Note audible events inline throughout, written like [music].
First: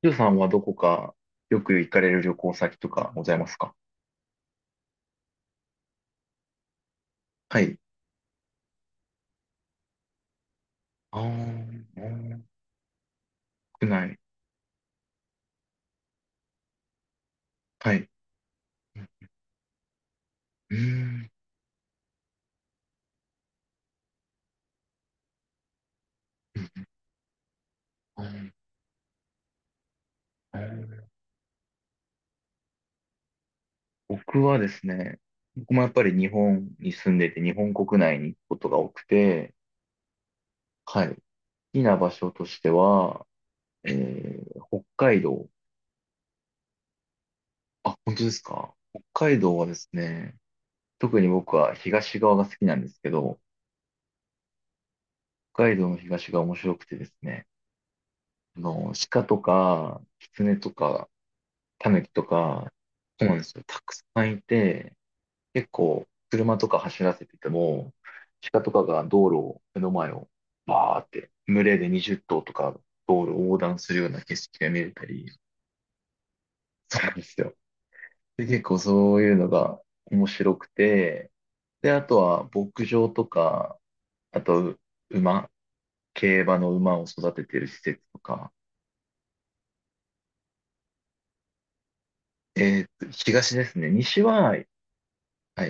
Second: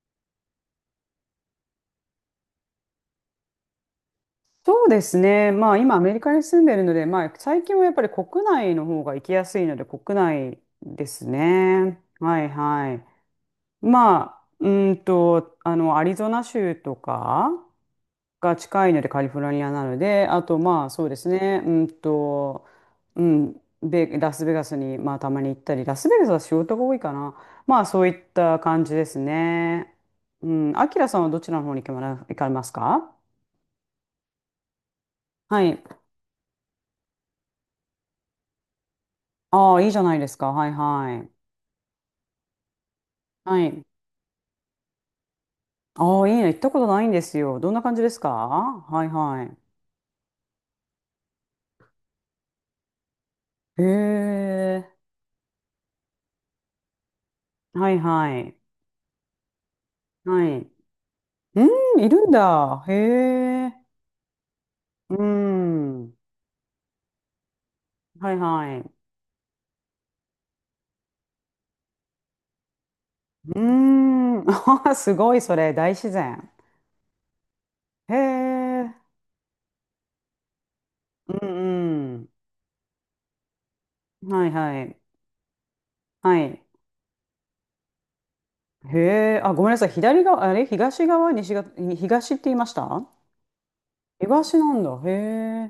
ゆうさんはどこかよく行かれる旅行先とかございますか？そうですね。まあ今アメリカに住んでるので、まあは最近い。はやっぱり国内の方が行きやすいので国内であすーあね。ー、はいはい。国内。まあ、アリゾナ州とかはい。が近いのでカリフォルニアなので、あとうーまあそうですん。ね。うん、ベラスベガスにまあたまに行ったり、ラスベガスは仕事が多いかな。まあそういあっーた感じですね。うあん、アキーラさんはどちらの方に行かれますか？僕はですね、は僕もい。やっぱり日本に住んでて、日本国内に行くことが多くて、ああ、いいじゃないですか。はいはい。好はい。きな場所としては、はい。北海道。ああ、いいね。行ったことないんですよ。どんな感あ、じで本す当か？ですか？はい北海は道はですね、特に僕は東側が好きなんですけど、い。へえ。北海道の東が面白くてですね、はいはい。鹿とか、は狐い。とか、タうヌん、いキとるんか、だ。へそうなんですよ。え。たくさんいて、う結構、ん。車とか走らせてても、はい鹿とはかい。が道路を、目の前を、バーって、群れで20頭とか、道路を横う断するような景ん。[laughs] 色が見あれあ、たすり、ごい、それ。大自然。そうなんですよ。へで、結構え。そういうのが面白くて、うで、あとんは牧場とか、うん。あはいと、はい。馬、は競馬い。の馬を育ててる施設とか、へえ。あ、ごめんなさい。左側、あれ東側、西側、東って言いました？東ですね。東はい。なんだ。へ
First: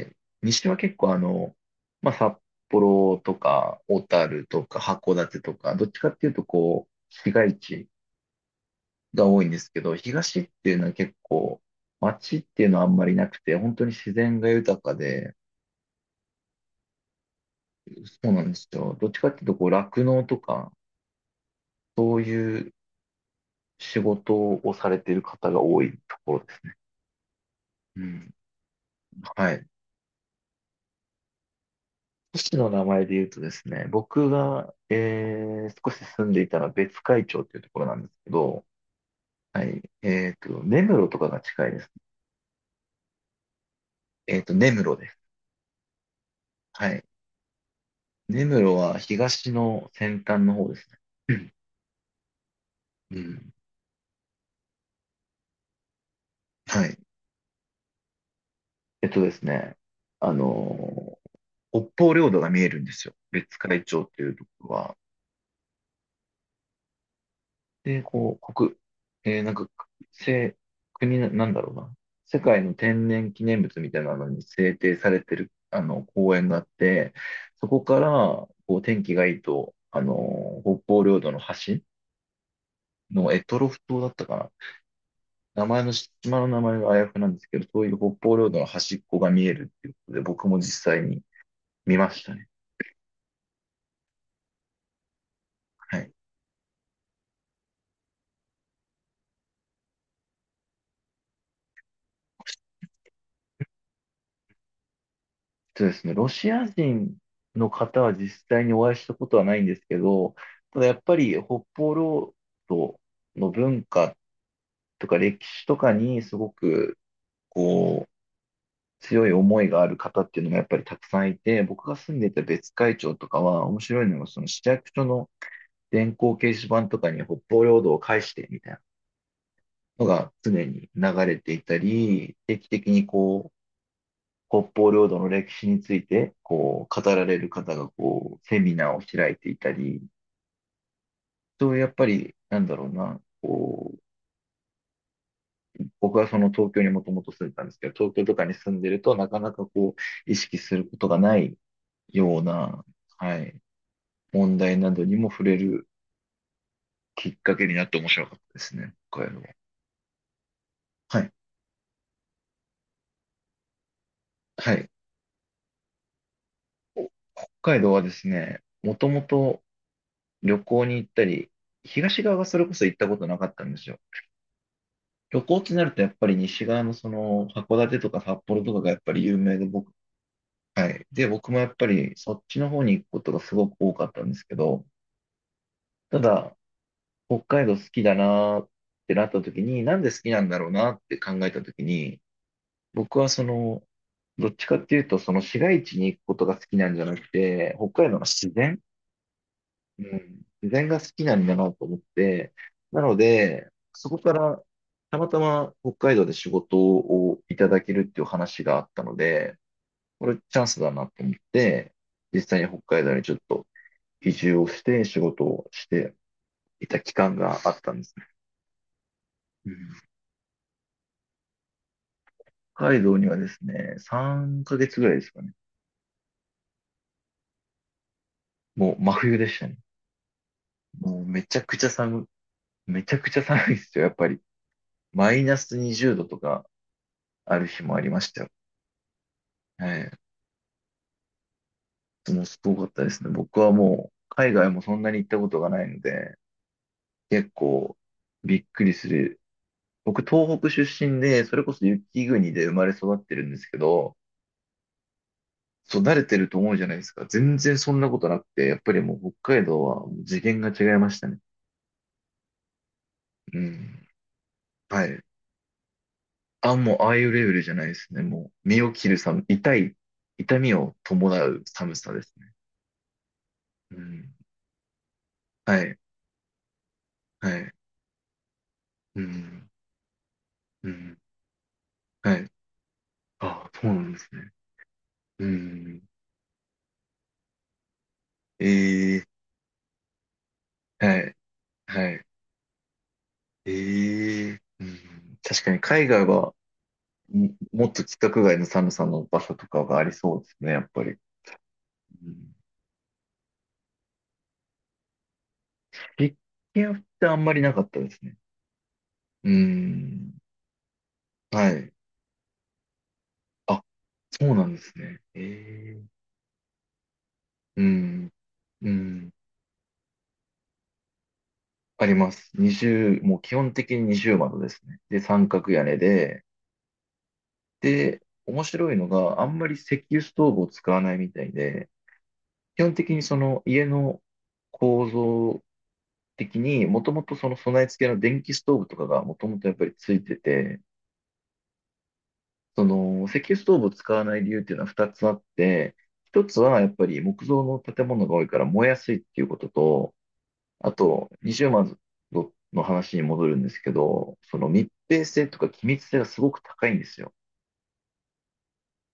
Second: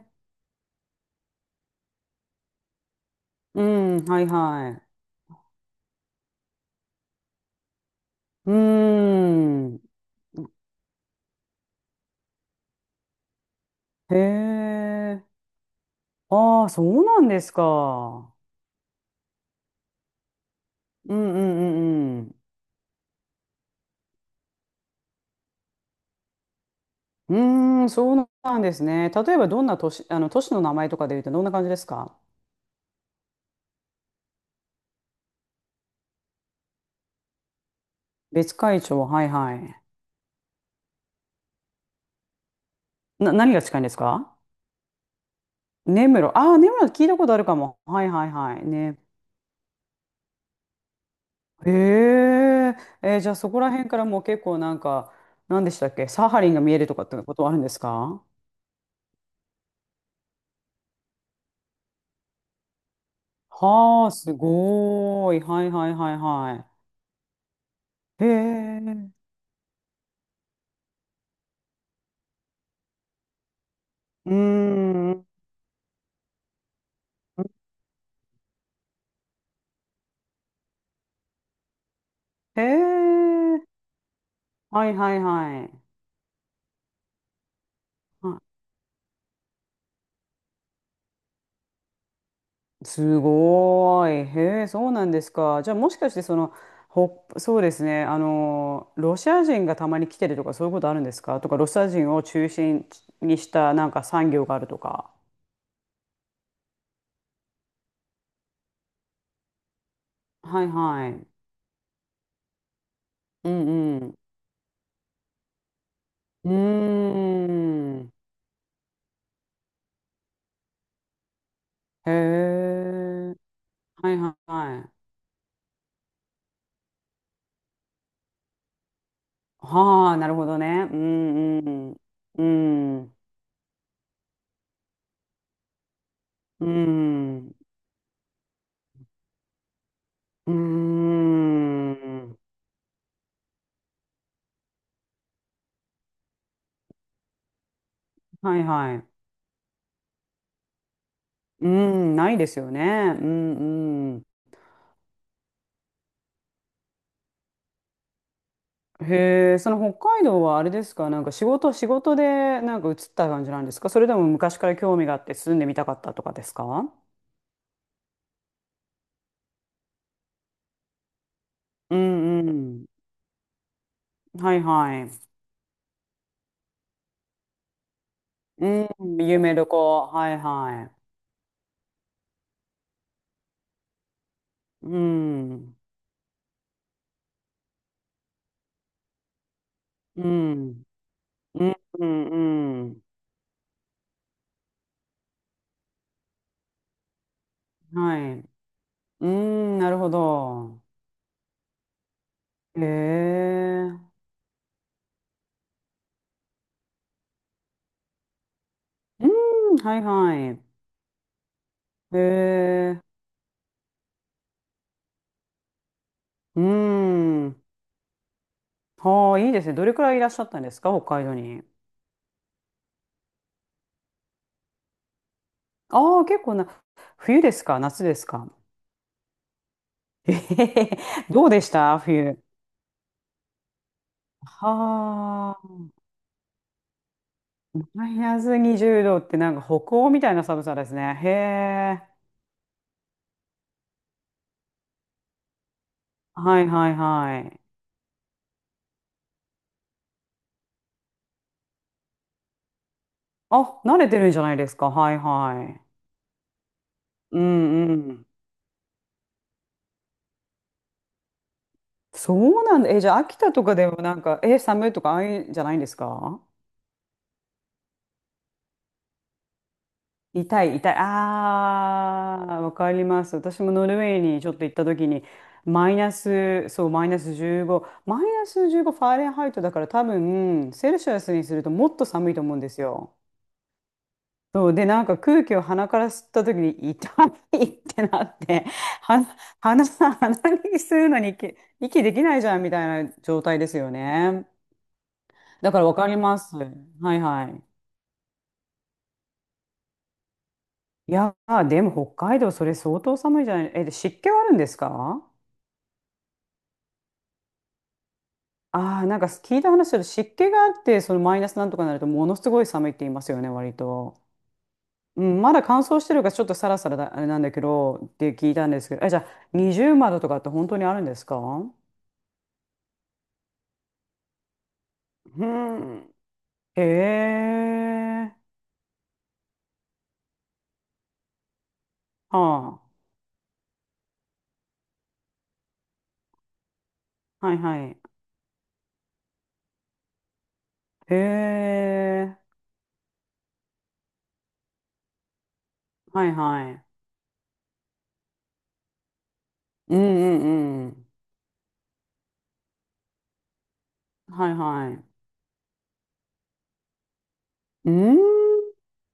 え。西は結構まあ、札幌とうか、小ん、はい樽とはか、い。函館とか、どっちかっていうとこう、市街地うーが多いんですん。けど、東っていうのは結構、街っていうのはあんまりなくて、本当に自へ然が豊かえ。で、ああ、そうなんですそうか。なんですよ。どっちかっていうとこう、酪農とか、うんうんうそんううん。いう仕事をされている方が多いところです。うーん、うそうん。なんですね。例えばはどい。んな都市、都市の名前とかで言うとどんな感じですか？都市の名前で言うとですね、僕が、少し住んでいたのは別海町っていうところなんですけ別ど、海町、はいははい。い。根室とかが近いです。何が近いんですか？根室です。根室。ああ、根室はい。聞いたことあるかも。はいはい根は室い。ね。は東の先端の方ですね。うん。へえ。えうーじゃあそん。こら辺からもう結構なんか、何でしたっけ、サハリンが見えはるとい。かってことはあるんですか？えっとですね、あのー北方領土が見えるんですよ。別海町はあ、っていすうところは。ごーい。はいはいはいはで、い。へこう、国、え。えーなんか、せ、国な、なんだろうな。世界の天然記念物みたいなのうーに制定されん。てる、あの、公園があって、そこから、こう、天気がいいと、北方領土の端、への択トえ。ロフ島だったかな。はいはいは名前い。の、島の名前があやふなんですけど、そういう北方領あ、土の端っこが見えるっていうことで、僕も実際に見ましたね。すごーい。へえ、そうなんですか。じゃあもしはかい。してその、そうですね。ロシア人がたまに来てるとかそういうことあるんですかとか、ロシア人を中心にしたなんか産業があるとか。そうですね、ロシア人の方は実際にお会いしたことはないんですけど、はいただやっはぱい。り北方領土うの文んうん。化とか歴史とかにすうごーくこん。う強い思いがある方っていうのがやっぱりたくさんいて、僕がへ住んでいた別海町とえ。かは面白いはいのがはそのい市は役い。所の電光掲示板とかに北方領土を返してみたいなのはあ、ながるほど常にね。う流れてんいうたん。り、う定期的にん。こう、北方領土の歴史について、うこう、語られるん。方が、こう、セミナーを開いていたり、うーそういうやっぱり、ん。なんだろうな、こう、僕はその東京にもともと住んでたんですけど、東京とかにはい住んではるい。と、なかなかこう、意識することがないうーん、ないようですよな、ね。うはい、んうん。問題などにも触れるきっかけになって面白かったですね、こういうのは。へえ、その北海道はあれですか、はなんかい。仕事でなんか移った感じなんですか、それでも昔かはらい。興味があって住んでみたかったとかですか？北海道はですね、もともと旅行に行ったり、う東側がんうそれこそん。行ったことなかったんですよ。はいはい。旅行ってなるとやっぱり西側のその函館とか札幌うとかがやっぱりん、有夢名旅で行。はいははい。で、僕もやっぱりそっちの方に行くことがすごく多かったんですけど、い。うん。ただ北海道好きだなーってなった時に、なんで好うきなんだろうん。なって考えたうん、時うに、ん、うん。僕はその、どっちかっていうとその市街地に行くことが好きなんじゃなくて、北海は道のい。自然うん、なるうほん、自ど。然が好きなんだなと思って、へなので、そえ。こからたまたま北海道で仕事をいただけるっていう話があったのうで、ん、はいこれはチャい。ンスだなと思って、へ実際に北え。海道にちょっと移住をして仕事をしてうーいた期間がん。あったんですね。ああ、いいですうね。ん、どれくらいいらっしゃったんですか、北海道に？北海道にはですね、3ヶ月ぐらいですかね。ああ、結構な、冬ですか、夏ですか？もう真冬でしたね。[laughs] えへへ、もうめどうちでゃしくちゃた寒、い冬？めちゃくちゃ寒いですよ、やっぱり。マイナはスあ、20度とかある日もあマりイましナたよ。ス20度ってなんかは北い。欧みたいな寒さですね。へえ。もうすごかったですね。僕はもう、海外もそんなに行ったことがないので、はいはいは結い。構びっくりする。僕、東北出身で、それこそ雪国で生まれ育ってるんですけあ、慣れど、てるんじゃないですか。はいはい。そう、慣れてると思うじゃないですか。う全然んそんなうこん。となくて、やっぱりもう北海道はもう次元が違いましたね。そうなんだ。え、じゃあ秋田うとかでもん。なんか、え、寒いとはかあい。あいうんじゃないんですか？あ、もうああいうレベルじゃないですね。もう、身を切る痛い、痛痛みい、痛い。を伴うあ寒さですね。あ、わかります。私もノうルウェーん。にちょっと行った時に、はマイい。ナス、そう、マイナスはい。15、マイナス15ファーうレンハイトん。だから多分、うセルシん。アスにするともっと寒はいとい。思うんですよ。あ、そうなんですね。そう、で、なんか空う気を鼻かん。ら吸った時に痛いってなって、ええ、鼻、鼻に吸うはのにい、息はできい。ないじゃんみたいな状態ですよね。ええ、うん。確かだかにらわか海り外まは、す。はいはい。もっと規格外の寒さの場所とかがありそうですね、やっぱいり。やー、でもう北海道ん。それ相当寒いじゃない。え、で、湿気はあるんですか？実験ってあんまりなかったですね。ああ、なんかう聞いた話だと湿ん。気があって、そのマイナスなはんとかにい。なるとものすごい寒いって言いますよね、割あ、と。そうなんですね。うん、まだ乾燥えしてえ、るからちょっとサラサラだ、あれなんだけうどっん。て聞いたんですうけど、え、じゃん。あ20窓とかって本当にあるんですか？あります。0、もう基本的に二重窓ですね。で、う三角屋根ん。で、へで、え。面白いのが、あんまり石油ストーブを使わないみたいで、は基本的にその家の構造的に、もともとあ。そはのい備はえい。付けの電気ストーブとかがもともとやっぱりついてて、へえ。その石油ストーブを使わない理由っていうのは2つあって、はい1つははい。やっぱり木造の建物が多いから燃えやすいっていうことうんと、うんうあん。と、二重窓の話に戻るんですけど、はいその密はい。閉性とか気密性がすごく高いんですよ。うん。うん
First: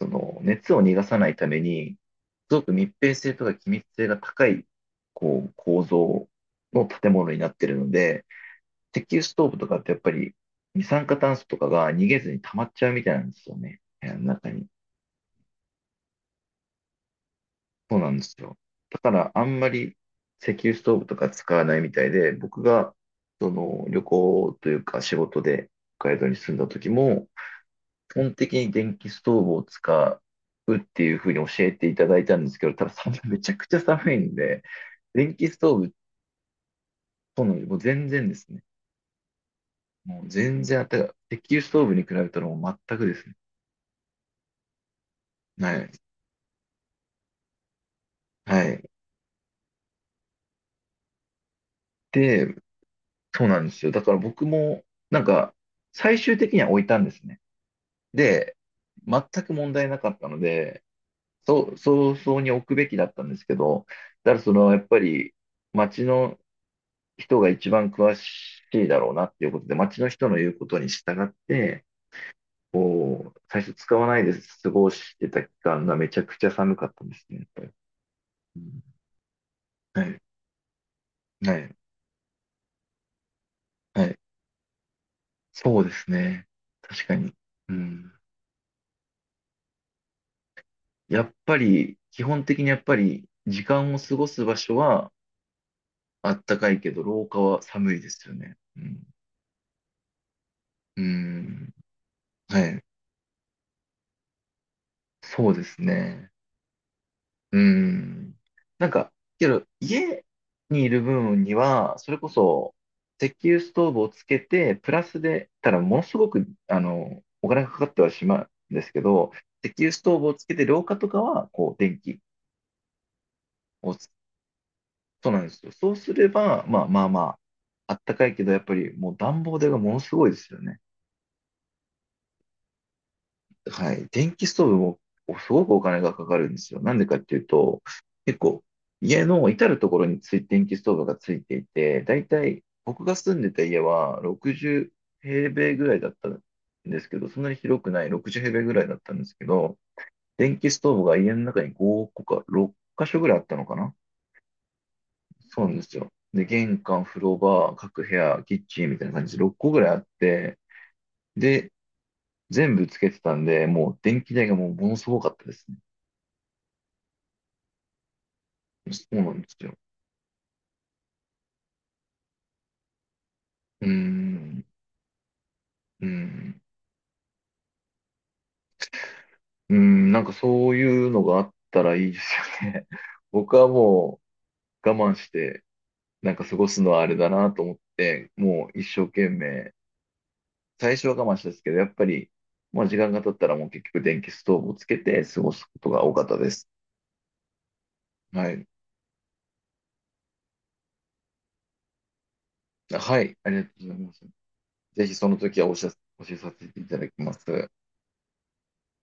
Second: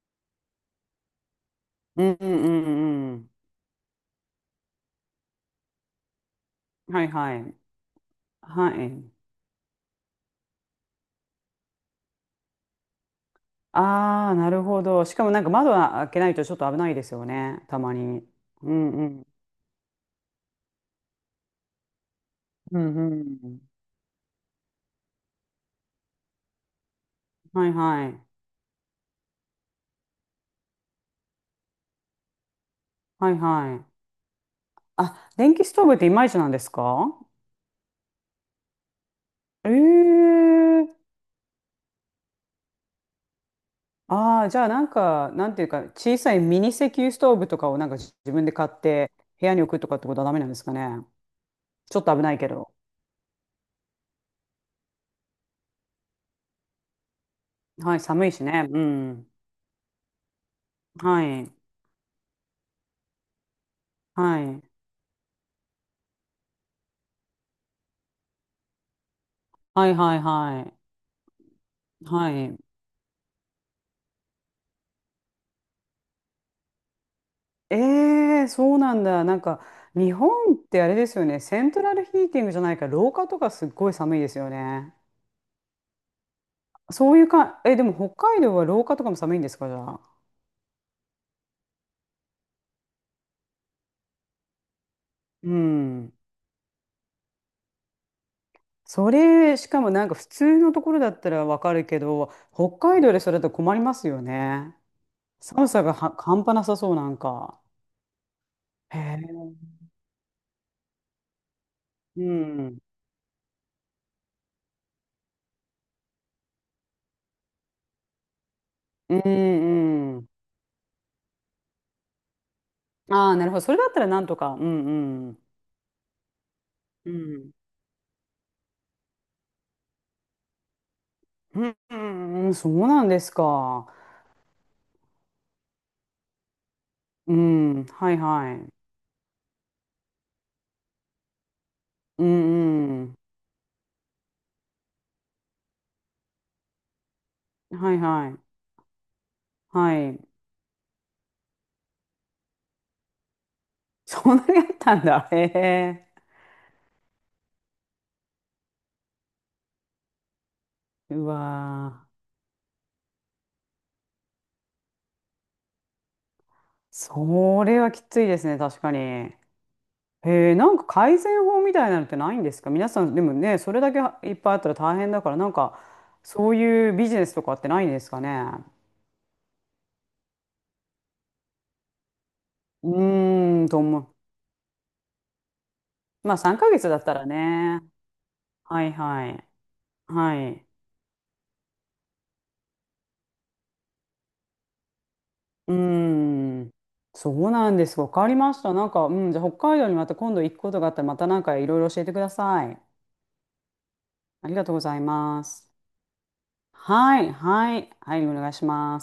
その熱を逃がさないために、うんうすごく密んう閉ん。性とか気密性が高い、こう、構造のはい建物はにない。ってるので、は石い。油ストーブとかってやっぱり二酸化炭素とかが逃げずに溜まっちゃうみたいなんですよね。部屋のああ、な中るに。ほど。しかもなんか窓は開けないとちょっと危ないですよね。たまそうなんでに。すよ。うんだうかん。らあんまり石油ストーブとか使わないみたいで、僕うがんうそん。の旅行というか仕事で北海道に住んだ時も、はいは基い。本的に電気ストーブを使うっていうふうに教えていただいたんですけど、ただ [laughs] 寒い、はいめちゃくはちゃい。寒いんで、あ、電気電ス気ストートーブブっていまいちなんですか？との、もう全然ですね。もええう全然あったー、かい。石油ストーブに比べたらもう全くですね。ああー、じゃあなんか、なんていうはか、い。小さいミニ石油ストーブとかをなんか自分では買っい。て部屋に置くとかってことはダメなんですかね。ちょっと危ないけで、ど。そうなんですよ。だから僕も、なんか、最終的には置いたんですね。はい、寒いしで、ね。う全ん。く問題なかったので、はい。そう、早々に置くべきだったんですけど、だかはらそい。の、やっぱり、街の人が一番詳しいだろうなっていうことで、はい町のはい人の言うはこい。とに従って、はい。こう、最初使わないで過ごしてた期間がめちゃくちゃ寒かったんですね、やっぱり。ええ、うそうん。なんだ。なんか、は日い、本ってあれですよね。はセンい、トラルヒーティングじゃないから、廊下とかすっごいはい。寒いですよね。そうですね。確そかういうに。か、うえ、でもん。北海道は廊下とかも寒いんですか、じゃあ。やっぱり、基本的にやっぱり、時間を過ごす場所はうん。あったかいけど、廊下は寒いですよね。うん。それ、しかもなんか普通のところうだったらわかん。るけど、は北い。海道でそれだと困りますよね。そうで寒すさがはね。半端なさそう、なんうか。ん。なんへか、けえ。ど、家にいる分には、それうこそ、ん。石油ストーブをつけて、プラスで、ただ、ものすごく、あの、お金がかかってはしまうんですけうど、石油ストんーうブん。をつけて、廊下とかは、こう、電気ああ、なるほど。それだっをたらつ、なんとか。うんそううん。なんですよ。そうすれば、まあまあうまん。あ、あったかいけど、やっぱり、もう暖房代がものすごいですよね。うんうんうん、そうなんですか。はい。電気ストーブもすごくお金がかかるんですよ。なんでかっうていうと、ん、はい結は構、い。家の至るところについ電気ストーブがついていて、だういんたいう僕ん。が住んでた家は60平米ぐらいだったんですけど、そんなに広くはいないは60い。平米ぐらいだったんですけど、はい。[laughs] 電気ストーブが家の中に5個か6箇所ぐらいあったのかな。そんなにあったんだ。へそうなんですえ。よ。で、玄関、風呂場、各部屋、キッチンみたいな感じで6個ぐらいあって、うで、わー。全部つけてたんで、もう電気代がもうものすごかったですね。それはきついですね、確かに。そうなへんですよ。え、なんか改善法みたいなのってないんですか皆さん、でもね、それうーだけいっぱいあっん、たら大変だから、なんか、うそうん、いうビジネスとかってないんですかね。うん、なんかそういうのがあったらいいですよね。う [laughs] 僕ーはん、と思う。もう我慢して、なまんあ、か過3ごヶす月のだはっあたれらだなと思っね。て、もうは一い生懸はい。命、はい。最初は我慢したんですけど、やっぱり、まあ時間が経ったらもう結局電気ストーブをつけて過ごすこうーとが多かったです。ん、そうなんです。わかりはましい。た。なんか、うん、じゃあ北海道にまた今度行くことがあったら、またなんかいろいろ教えてください。はい、ありがとうございます。ありがとうございぜひそのま時はす。お知らせさせていただきはまい、す。はい、はい、お願いします。